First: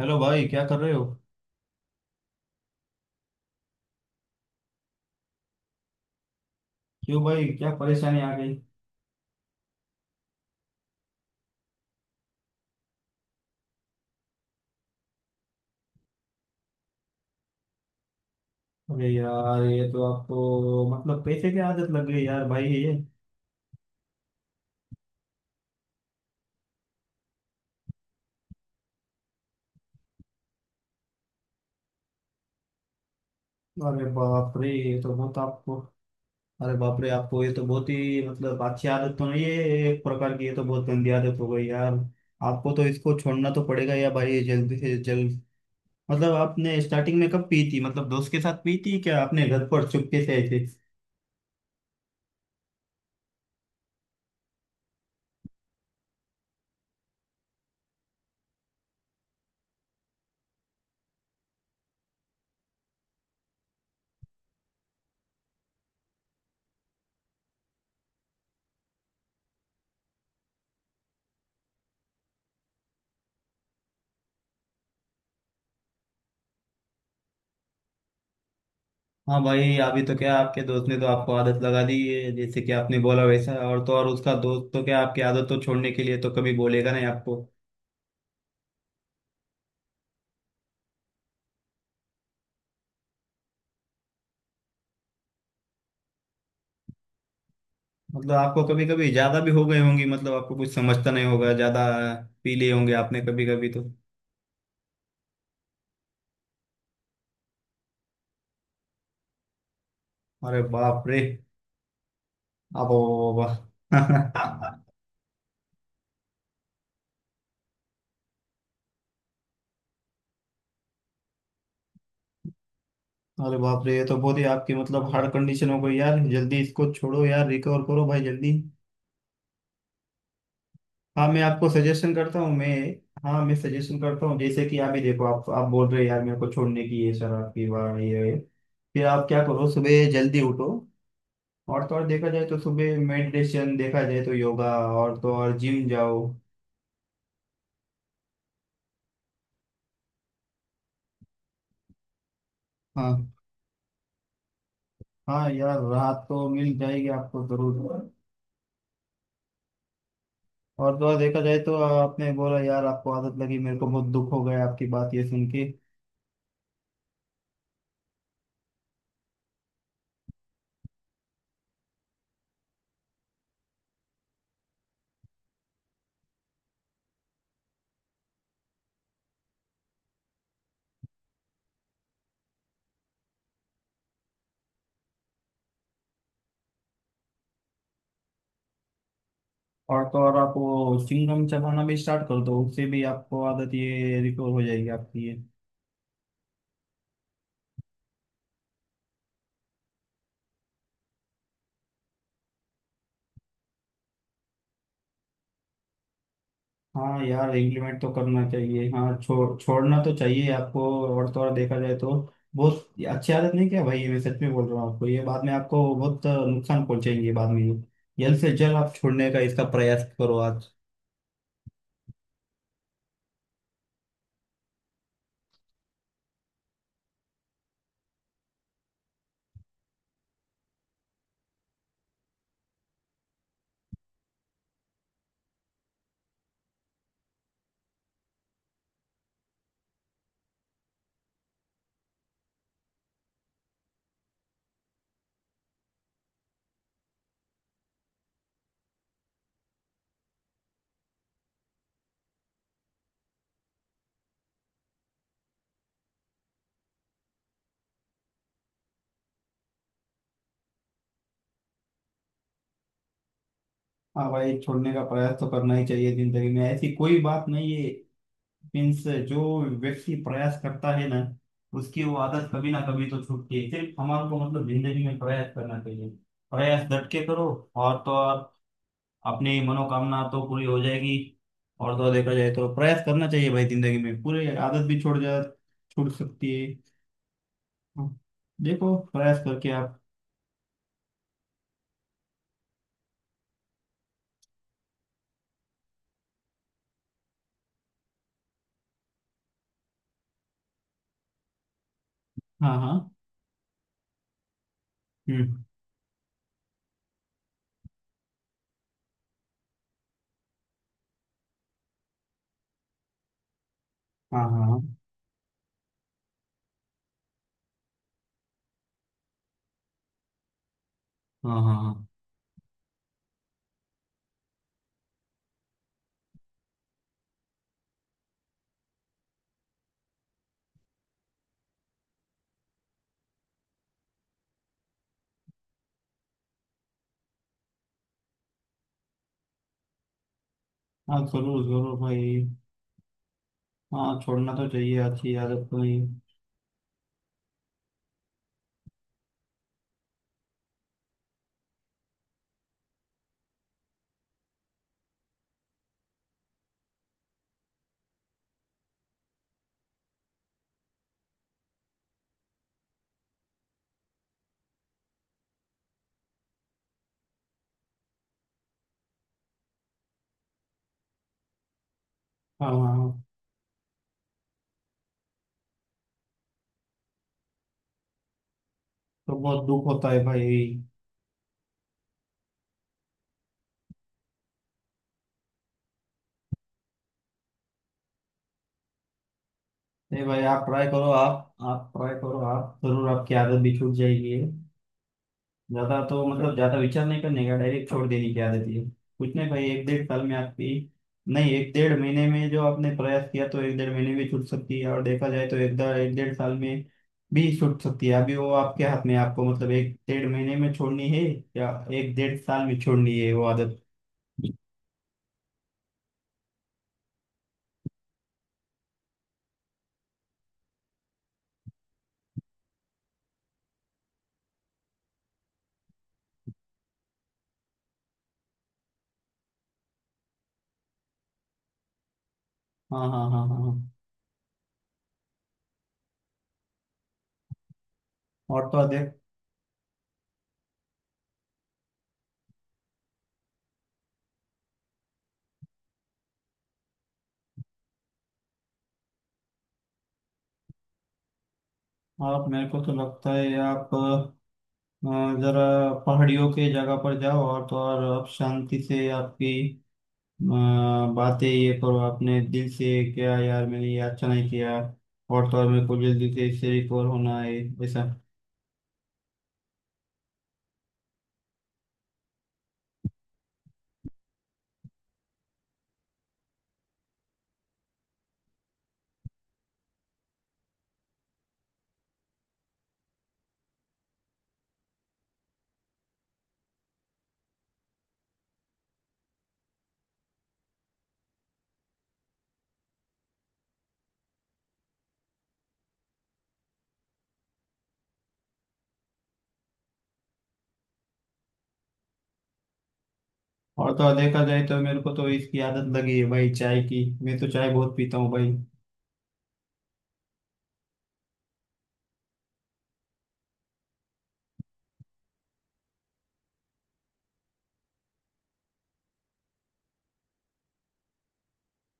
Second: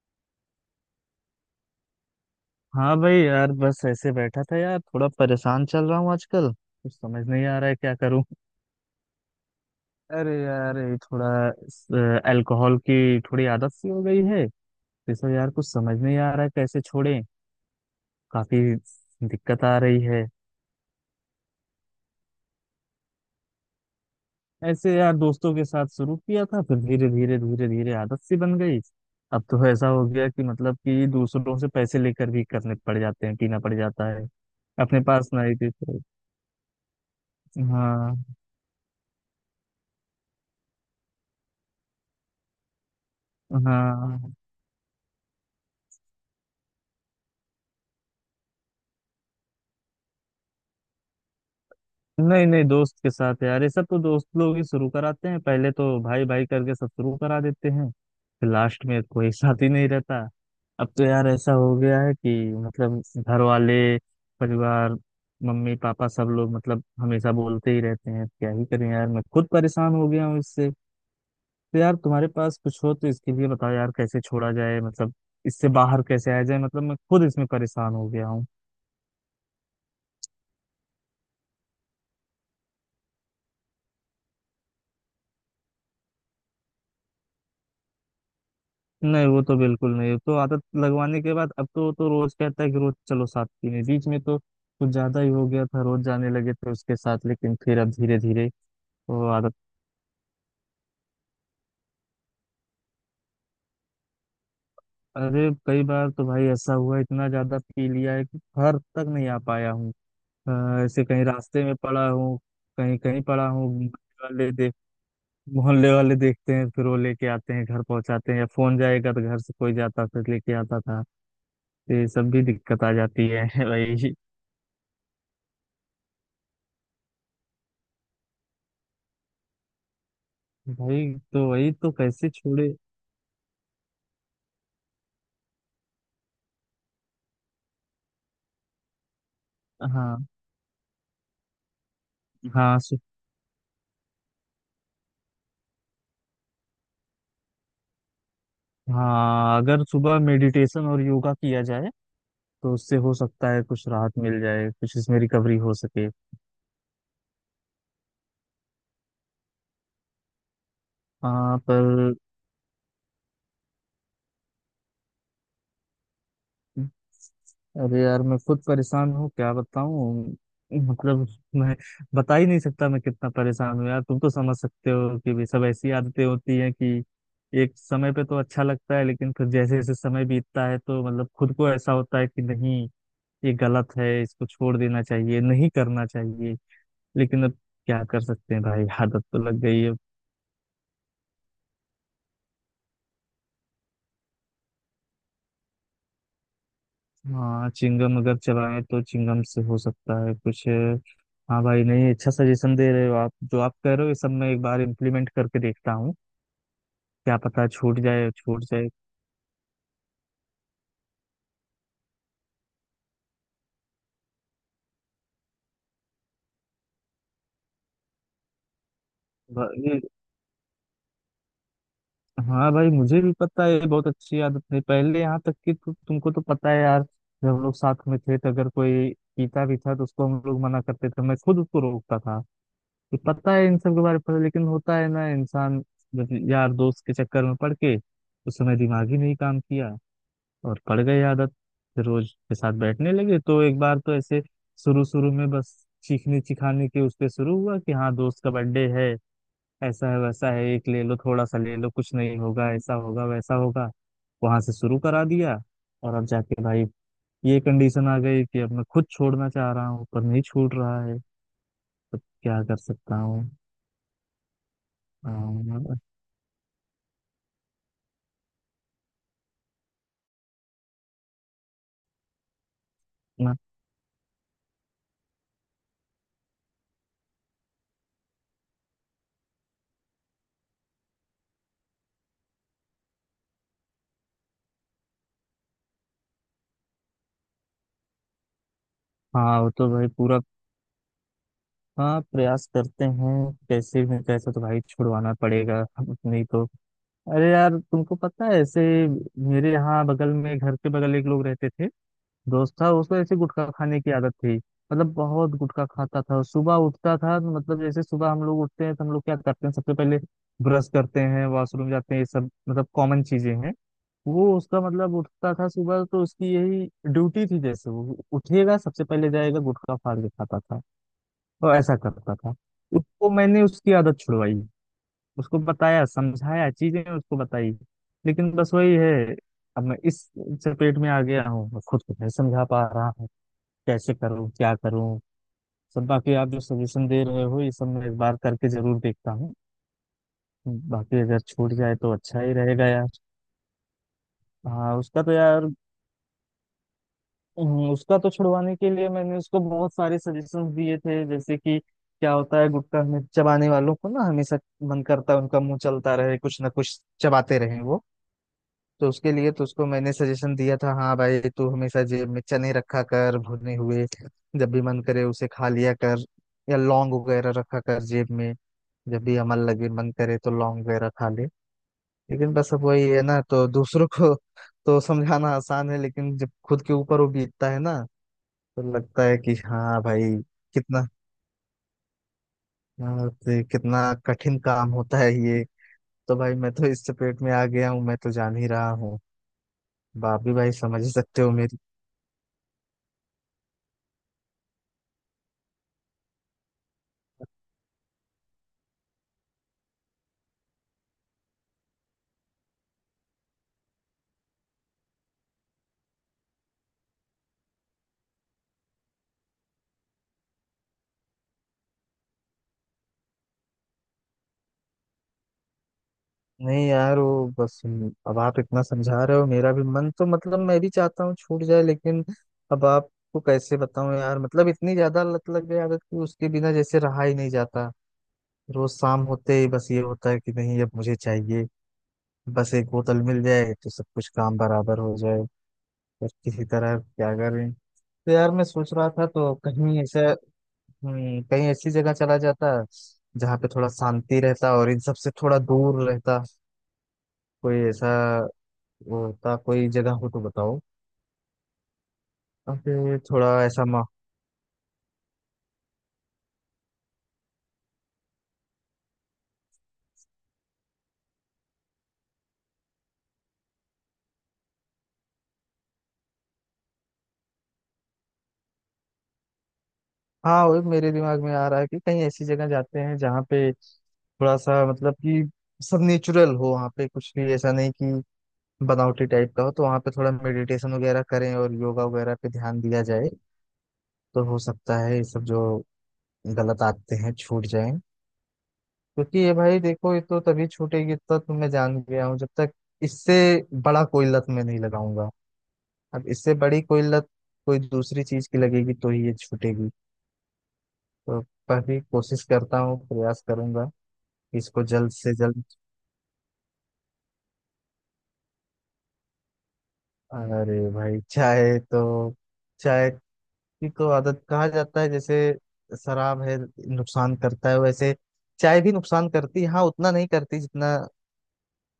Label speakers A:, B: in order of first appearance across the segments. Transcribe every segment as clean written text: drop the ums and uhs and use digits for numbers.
A: Hello भाई, क्या कर रहे हो?
B: हाँ भाई यार, बस ऐसे बैठा था यार। थोड़ा परेशान चल रहा हूँ आजकल। कुछ
A: क्यों
B: समझ
A: भाई,
B: नहीं आ रहा
A: क्या
B: है क्या
A: परेशानी
B: करूँ।
A: आ गई?
B: अरे यार ये थोड़ा अल्कोहल की थोड़ी आदत सी हो गई है। इसमें यार कुछ समझ नहीं आ रहा है कैसे छोड़ें। काफी
A: अरे यार,
B: दिक्कत आ
A: ये तो
B: रही है।
A: आपको। मतलब पैसे की आदत लग गई यार भाई, ये।
B: ऐसे यार दोस्तों के साथ शुरू किया था, फिर धीरे धीरे धीरे धीरे आदत सी बन गई। अब तो ऐसा हो गया कि मतलब कि दूसरों से पैसे लेकर भी करने पड़ जाते हैं, पीना पड़
A: अरे
B: जाता है,
A: बाप रे, ये
B: अपने
A: तो
B: पास
A: बहुत
B: नहीं थी
A: आपको।
B: तो।
A: अरे बाप रे, आपको ये तो बहुत
B: हाँ।
A: ही। मतलब अच्छी आदत तो नहीं है ये, एक प्रकार की, ये तो बहुत गंदी आदत हो गई यार। आपको तो इसको छोड़ना तो पड़ेगा या
B: हाँ,
A: भाई, जल्दी से जल्द। मतलब आपने स्टार्टिंग में कब पी थी? मतलब दोस्त के साथ पी थी क्या? आपने घर पर चुपके से ऐसे?
B: नहीं नहीं, दोस्त के साथ यार। ये सब तो दोस्त लोग ही शुरू कराते हैं। पहले तो भाई भाई करके सब शुरू करा देते हैं, फिर लास्ट में कोई साथ ही नहीं रहता। अब तो यार ऐसा हो गया है कि मतलब घर वाले, परिवार, मम्मी पापा सब लोग मतलब हमेशा बोलते ही रहते हैं। क्या ही करें यार, मैं खुद परेशान हो गया हूँ इससे। तो यार तुम्हारे पास कुछ हो तो इसके लिए बताओ यार कैसे छोड़ा जाए। मतलब इससे बाहर कैसे आया जाए। मतलब मैं खुद इसमें परेशान हो गया हूँ।
A: हाँ भाई, अभी तो क्या आपके दोस्त ने तो आपको आदत लगा दी है जैसे कि आपने बोला वैसा। और तो और उसका दोस्त तो क्या आपकी आदत तो छोड़ने के लिए तो कभी बोलेगा नहीं आपको।
B: नहीं, वो तो बिल्कुल नहीं। तो आदत लगवाने के बाद अब तो रोज कहता है कि रोज चलो साथ पीने। बीच में तो कुछ ज्यादा ही हो गया था, रोज जाने लगे थे उसके साथ, लेकिन फिर अब धीरे
A: मतलब
B: धीरे
A: आपको कभी कभी
B: वो
A: ज्यादा भी
B: आदत।
A: हो गए होंगी, मतलब आपको कुछ समझता नहीं होगा, ज्यादा पी लिए होंगे आपने कभी कभी तो।
B: अरे कई बार तो भाई ऐसा हुआ, इतना ज्यादा पी लिया है कि घर तक नहीं आ पाया हूँ।
A: अरे
B: अ, ऐसे
A: बाप रे,
B: कहीं रास्ते में पड़ा हूँ, कहीं कहीं पड़ा
A: आप।
B: हूँ। मोहल्ले वाले देख, मोहल्ले वाले देखते हैं, फिर वो लेके आते हैं, घर पहुंचाते हैं। या फोन जाएगा तो घर से कोई जाता, फिर लेके आता था। तो ये सब भी दिक्कत आ जाती है
A: अरे बाप रे, ये
B: भाई।
A: तो बहुत ही आपकी मतलब हार्ड कंडीशन हो गई यार। जल्दी इसको छोड़ो यार, रिकवर करो भाई जल्दी।
B: भाई
A: हाँ, मैं
B: तो
A: आपको
B: वही तो
A: सजेशन
B: कैसे
A: करता हूँ मैं।
B: छोड़े।
A: हाँ, मैं सजेशन करता हूँ, जैसे कि आप ही देखो, आप बोल रहे हैं यार, मेरे को छोड़ने की ये शराब की, वाह ये है।" फिर आप क्या करो, सुबह
B: हाँ।
A: जल्दी उठो। और तो और देखा जाए तो
B: हाँ सु,
A: सुबह मेडिटेशन, देखा जाए तो योगा। और तो और जिम जाओ।
B: हाँ, अगर सुबह मेडिटेशन और योगा किया जाए तो उससे हो
A: हाँ।
B: सकता है कुछ राहत मिल जाए, कुछ इसमें
A: हाँ
B: रिकवरी हो
A: यार,
B: सके।
A: रात तो मिल जाएगी आपको जरूर। और तो और देखा
B: हाँ
A: जाए तो,
B: पर,
A: आपने बोला यार आपको आदत लगी, मेरे को बहुत दुख हो गया आपकी बात ये सुन के।
B: अरे यार मैं खुद परेशान हूँ, क्या बताऊँ। मतलब मैं बता ही नहीं सकता मैं कितना परेशान हूँ यार। तुम तो समझ सकते हो कि भी सब ऐसी आदतें होती हैं कि एक समय पे तो अच्छा लगता है, लेकिन फिर जैसे जैसे समय बीतता है तो मतलब खुद को ऐसा होता है कि नहीं, ये गलत है, इसको छोड़ देना चाहिए, नहीं करना चाहिए। लेकिन अब क्या कर सकते हैं भाई, आदत तो लग गई है।
A: और तो और आप वो चिंगम चबाना भी स्टार्ट कर दो, उससे भी आपको आदत ये रिकवर हो जाएगी आपकी ये।
B: हाँ, चिंगम अगर चलाएं तो चिंगम से हो सकता है कुछ। हाँ भाई, नहीं, अच्छा सजेशन दे रहे हो आप। जो आप कह रहे हो ये सब मैं एक बार इम्प्लीमेंट करके देखता हूँ।
A: हाँ
B: क्या
A: यार,
B: पता
A: इम्प्लीमेंट
B: छूट
A: तो
B: जाए,
A: करना
B: छूट
A: चाहिए,
B: जाए।
A: हाँ, छोड़ना तो चाहिए आपको। और तो और देखा जाए तो, बहुत अच्छी आदत नहीं क्या भाई ये? मैं सच में बोल रहा हूँ आपको, ये बाद में आपको बहुत नुकसान पहुंचेंगे बाद में। जल्द से जल्द आप छोड़ने का इसका
B: भाई-
A: प्रयास करो आज।
B: हाँ भाई, मुझे भी पता है ये बहुत अच्छी आदत नहीं। पहले यहाँ तक कि तुमको तो पता है यार, जब हम लोग साथ में थे तो अगर कोई पीता भी था तो उसको हम लोग मना करते थे, मैं खुद उसको रोकता था। तो पता है इन सब के बारे में लेकिन होता है ना इंसान मतलब, यार दोस्त के चक्कर में पड़ के उस समय दिमाग ही नहीं काम किया, और पड़ गई आदत। फिर रोज के साथ बैठने लगे तो एक बार तो ऐसे शुरू शुरू में बस चीखने चिखाने के उस पे शुरू हुआ कि हाँ दोस्त का बर्थडे है, ऐसा है वैसा है, एक ले लो, थोड़ा सा ले लो, कुछ नहीं होगा, ऐसा होगा वैसा होगा। वहां से शुरू करा दिया, और अब जाके भाई ये कंडीशन आ गई कि अब मैं खुद छोड़ना चाह रहा हूँ पर नहीं छूट रहा है, तो क्या कर सकता
A: हाँ भाई, छोड़ने का प्रयास तो करना ही
B: हूँ।
A: चाहिए, जिंदगी में ऐसी कोई बात नहीं है। मीन्स, जो व्यक्ति प्रयास करता है ना, उसकी वो आदत कभी ना कभी तो
B: हाँ
A: छूटती है, सिर्फ हमारे को मतलब जिंदगी में प्रयास करना चाहिए। प्रयास डट के करो। और तो और, अपनी मनोकामना तो पूरी हो जाएगी। और तो देखा जाए तो प्रयास करना चाहिए भाई, जिंदगी में पूरी आदत भी छोड़ जा, छूट सकती है। हाँ, देखो प्रयास करके
B: वो तो
A: आप।
B: भाई पूरा, हाँ प्रयास करते हैं। कैसे तो भाई छुड़वाना पड़ेगा, नहीं तो। अरे यार तुमको पता है, ऐसे मेरे यहाँ बगल में, घर के बगल एक लोग रहते थे, दोस्त
A: हाँ,
B: था।
A: हाँ।
B: उसको ऐसे गुटखा खाने की आदत थी, मतलब बहुत
A: हम्म।
B: गुटखा खाता था। सुबह उठता था तो मतलब, जैसे सुबह हम लोग उठते हैं तो हम लोग क्या करते हैं सबसे पहले, ब्रश करते हैं, वॉशरूम जाते हैं, ये सब मतलब कॉमन चीजें हैं।
A: हाँ,
B: वो
A: हाँ, हाँ,
B: उसका मतलब उठता था सुबह, तो उसकी यही ड्यूटी थी, जैसे वो उठेगा सबसे पहले जाएगा गुटखा फाड़ के खाता था।
A: हाँ,
B: वो
A: हाँ,
B: ऐसा
A: हाँ।
B: करता था। उसको मैंने उसकी आदत छुड़वाई, उसको बताया, समझाया, चीजें उसको बताई। लेकिन बस वही है, अब मैं इस चपेट में आ गया हूँ, मैं खुद को नहीं समझा पा रहा हूँ, कैसे करूँ क्या करूँ। सब बाकी आप जो सजेशन दे रहे हो, ये सब मैं एक बार करके जरूर देखता हूँ।
A: हाँ,
B: बाकी अगर
A: जरूर
B: छूट जाए
A: जरूर
B: तो
A: भाई।
B: अच्छा ही रहेगा यार।
A: हाँ, छोड़ना तो
B: हाँ
A: चाहिए,
B: उसका तो
A: अच्छी
B: यार,
A: आदत को नहीं।
B: उसका तो छुड़वाने के लिए मैंने उसको बहुत सारे सजेशंस दिए थे। जैसे कि क्या होता है, गुटखा में चबाने वालों को ना हमेशा मन करता है उनका मुंह चलता रहे, कुछ ना कुछ चबाते रहे वो। तो उसके लिए तो उसको मैंने सजेशन दिया था, हाँ भाई तू हमेशा जेब में चने रखा कर भुने हुए, जब भी मन करे उसे खा लिया कर। या लौंग वगैरह रखा कर जेब में, जब भी अमल लगे मन करे तो लौंग वगैरह खा ले। लेकिन
A: हाँ,
B: बस अब
A: हाँ,
B: वही है
A: हाँ,
B: ना, तो दूसरों को तो समझाना आसान है, लेकिन जब खुद के ऊपर वो बीतता है ना, तो लगता है
A: तो
B: कि
A: बहुत दुख
B: हाँ
A: होता है
B: भाई
A: भाई।
B: कितना, हाँ, तो कितना कठिन काम होता है ये। तो भाई मैं तो इस चपेट में आ गया हूँ, मैं तो जान ही रहा हूँ,
A: नहीं भाई,
B: बाप भी
A: आप
B: भाई
A: ट्राई
B: समझ
A: करो,
B: ही सकते हो
A: आप
B: मेरी।
A: आप ट्राई करो, आप जरूर, आपकी आदत भी छूट जाएगी। ज्यादा तो मतलब ज्यादा विचार नहीं करने का, डायरेक्ट छोड़ देने की आदत है। कुछ नहीं भाई, एक डेढ़ साल में आपकी। नहीं, एक डेढ़ महीने में, जो आपने प्रयास किया तो एक डेढ़ महीने में छूट सकती है, और देखा जाए तो एक डेढ़ साल में भी छूट सकती है। अभी वो आपके हाथ में है, आपको मतलब एक डेढ़ महीने में छोड़नी है या एक डेढ़ साल में छोड़नी है वो आदत।
B: नहीं यार वो बस, अब आप इतना समझा रहे हो, मेरा भी मन तो मतलब मैं भी चाहता हूँ छूट जाए, लेकिन अब आपको कैसे बताऊँ यार, मतलब इतनी ज्यादा लत लग गई आदत कि उसके बिना जैसे रहा ही नहीं जाता। रोज शाम होते ही बस ये होता है कि नहीं, अब मुझे चाहिए, बस एक
A: हाँ, हाँ,
B: बोतल
A: हाँ,
B: मिल
A: हाँ,
B: जाए तो
A: हाँ।
B: सब कुछ काम बराबर हो जाए। पर किसी तरह क्या करें। तो यार मैं
A: और तो
B: सोच रहा
A: अधिक।
B: था तो कहीं ऐसे, कहीं ऐसी जगह चला जाता जहाँ पे थोड़ा शांति रहता और इन सब से थोड़ा दूर रहता। कोई ऐसा वो होता, कोई जगह हो तो बताओ।
A: आप, मेरे
B: और
A: को तो
B: फिर
A: लगता
B: थोड़ा
A: है
B: ऐसा
A: आप,
B: मा,
A: अ, जरा पहाड़ियों के जगह पर जाओ। और तो और आप शांति से आपकी, बातें ये करो आपने दिल से, क्या यार मैंने ये अच्छा नहीं किया, और तो और मेरे को जल्दी से इससे रिकवर होना है, ऐसा।
B: हाँ वो मेरे दिमाग में आ रहा है कि कहीं ऐसी जगह जाते हैं जहाँ पे थोड़ा सा मतलब कि सब नेचुरल हो, वहाँ पे कुछ भी ऐसा नहीं कि बनावटी टाइप का हो। तो वहाँ पे थोड़ा मेडिटेशन वगैरह करें और योगा वगैरह पे ध्यान दिया जाए तो हो सकता है ये सब जो गलत आते हैं छूट जाएं। क्योंकि ये भाई देखो, ये तो तभी छूटेगी, इतना तो तुम मैं जान गया हूँ, जब तक इससे बड़ा कोई लत मैं नहीं लगाऊंगा। अब इससे बड़ी कोई लत, कोई दूसरी चीज की लगेगी तो ही ये छूटेगी। तो काफी कोशिश करता हूँ, प्रयास करूंगा
A: और तो और देखा जाए तो
B: इसको
A: मेरे
B: जल्द
A: को तो
B: से
A: इसकी
B: जल्द।
A: आदत लगी है भाई, चाय की, मैं तो चाय बहुत पीता हूँ भाई।
B: अरे भाई चाय तो, चाय की तो आदत कहा जाता है। जैसे शराब है, नुकसान करता है, वैसे चाय भी नुकसान करती है। हाँ उतना नहीं करती जितना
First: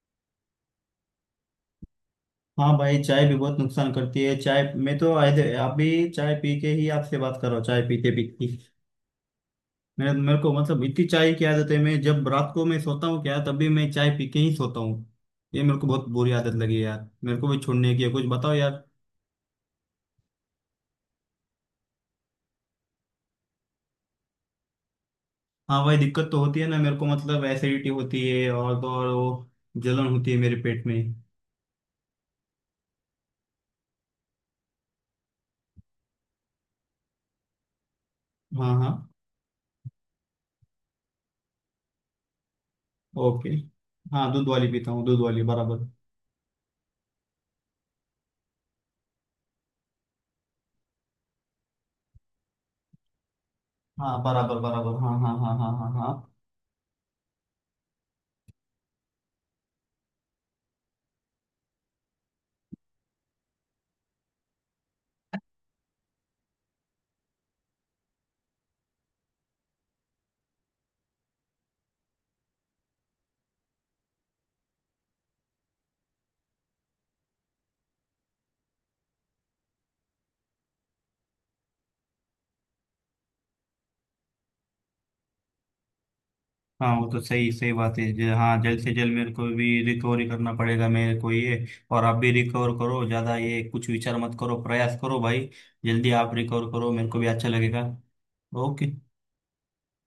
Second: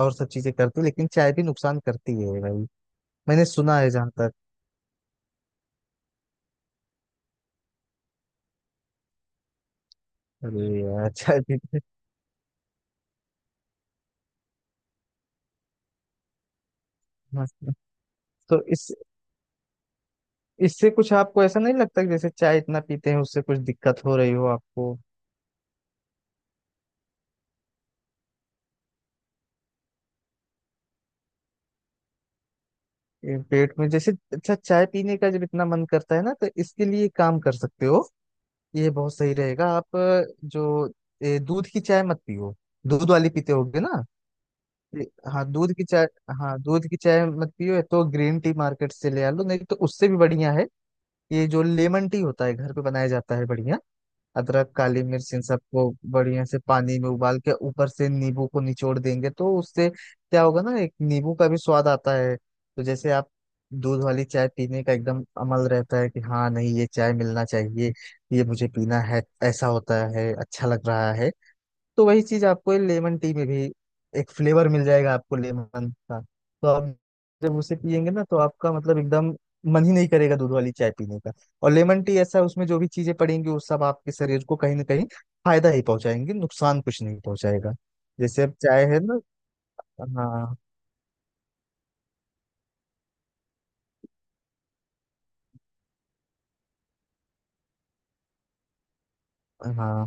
B: और सब चीजें करती, लेकिन चाय भी नुकसान करती है भाई।
A: हाँ भाई, चाय भी
B: मैंने
A: बहुत
B: सुना है
A: नुकसान
B: जहां
A: करती
B: तक।
A: है, चाय मैं तो अभी चाय पी के ही आपसे बात कर रहा हूँ, चाय पीते पीते। मेरे मेरे को
B: अरे
A: मतलब इतनी
B: यार,
A: चाय
B: अच्छा
A: की
B: ठीक
A: आदत है,
B: है।
A: मैं जब रात को मैं सोता हूँ क्या, तभी मैं चाय पी के ही सोता हूँ। ये मेरे को बहुत बुरी आदत लगी है यार, मेरे को
B: मस्त
A: भी
B: है।
A: छोड़ने की है, कुछ बताओ
B: तो
A: यार।
B: इस इससे कुछ आपको ऐसा नहीं लगता कि जैसे चाय इतना पीते हैं उससे कुछ दिक्कत हो रही हो आपको?
A: हाँ, वही दिक्कत तो होती है ना मेरे को, मतलब एसिडिटी होती है और तो और वो जलन होती है मेरे पेट में।
B: ये पेट में, जैसे अच्छा, चाय पीने का जब इतना मन करता है ना, तो इसके लिए काम कर सकते हो।
A: हाँ,
B: ये
A: हाँ।
B: बहुत सही रहेगा। आप जो दूध की चाय मत पियो। दूध वाली
A: ओके।
B: पीते होगे ना?
A: हाँ, दूध वाली पीता हूँ,
B: ये-
A: दूध वाली
B: हाँ दूध की
A: बराबर।
B: चाय, हाँ दूध की चाय मत पियो, या तो ग्रीन टी मार्केट से ले आ लो, नहीं तो उससे भी बढ़िया है ये जो लेमन टी होता है घर पे बनाया जाता है, बढ़िया।
A: हाँ, बराबर
B: अदरक
A: बराबर,
B: काली
A: हाँ,
B: मिर्च
A: हाँ,
B: इन
A: हाँ, हाँ,
B: सबको
A: हाँ, हाँ।
B: बढ़िया से पानी में उबाल के ऊपर से नींबू को निचोड़ देंगे तो उससे क्या होगा ना, एक नींबू का भी स्वाद आता है। तो जैसे आप दूध वाली चाय पीने का एकदम अमल रहता है कि हाँ नहीं, ये चाय मिलना चाहिए, ये मुझे पीना है, ऐसा होता है, अच्छा लग रहा है। तो वही चीज आपको लेमन टी में भी एक फ्लेवर मिल जाएगा, आपको लेमन का। तो आप जब उसे पियेंगे ना, तो आपका मतलब एकदम मन ही नहीं करेगा दूध वाली चाय पीने का। और लेमन टी ऐसा है, उसमें जो भी चीजें पड़ेंगी वो सब आपके शरीर को कहीं ना कहीं फायदा ही पहुंचाएंगे, नुकसान
A: हाँ,
B: कुछ
A: वो तो
B: नहीं
A: सही सही
B: पहुंचाएगा।
A: बात है,
B: जैसे अब
A: हाँ, जल्द
B: चाय
A: से
B: है
A: जल्द
B: ना।
A: मेरे को भी रिकवरी करना
B: हाँ।
A: पड़ेगा मेरे को ये। और आप भी रिकवर करो, ज़्यादा ये कुछ विचार मत करो, प्रयास करो भाई। जल्दी आप रिकवर करो, मेरे को भी अच्छा लगेगा। ओके।
B: हाँ,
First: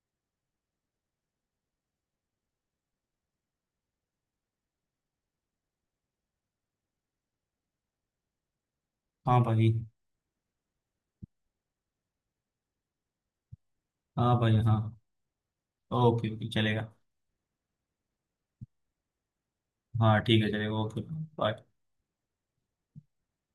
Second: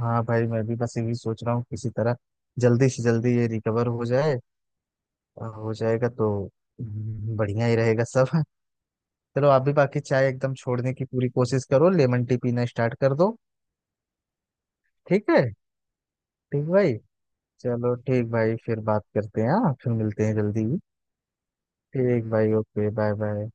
B: हाँ भाई, मैं भी बस यही सोच रहा हूँ किसी तरह जल्दी से जल्दी ये रिकवर हो जाए। और हो जाएगा तो बढ़िया ही रहेगा सब।
A: हाँ
B: चलो, आप
A: भाई,
B: भी बाकी चाय एकदम छोड़ने की पूरी कोशिश करो, लेमन टी पीना स्टार्ट कर दो।
A: हाँ भाई, हाँ।
B: ठीक है।
A: ओके, ओके,
B: ठीक
A: चलेगा।
B: भाई, चलो ठीक भाई, फिर बात करते हैं, हाँ फिर
A: हाँ,
B: मिलते हैं
A: ठीक है,
B: जल्दी।
A: चलेगा। Okay, bye.
B: ठीक भाई, ओके बाय बाय।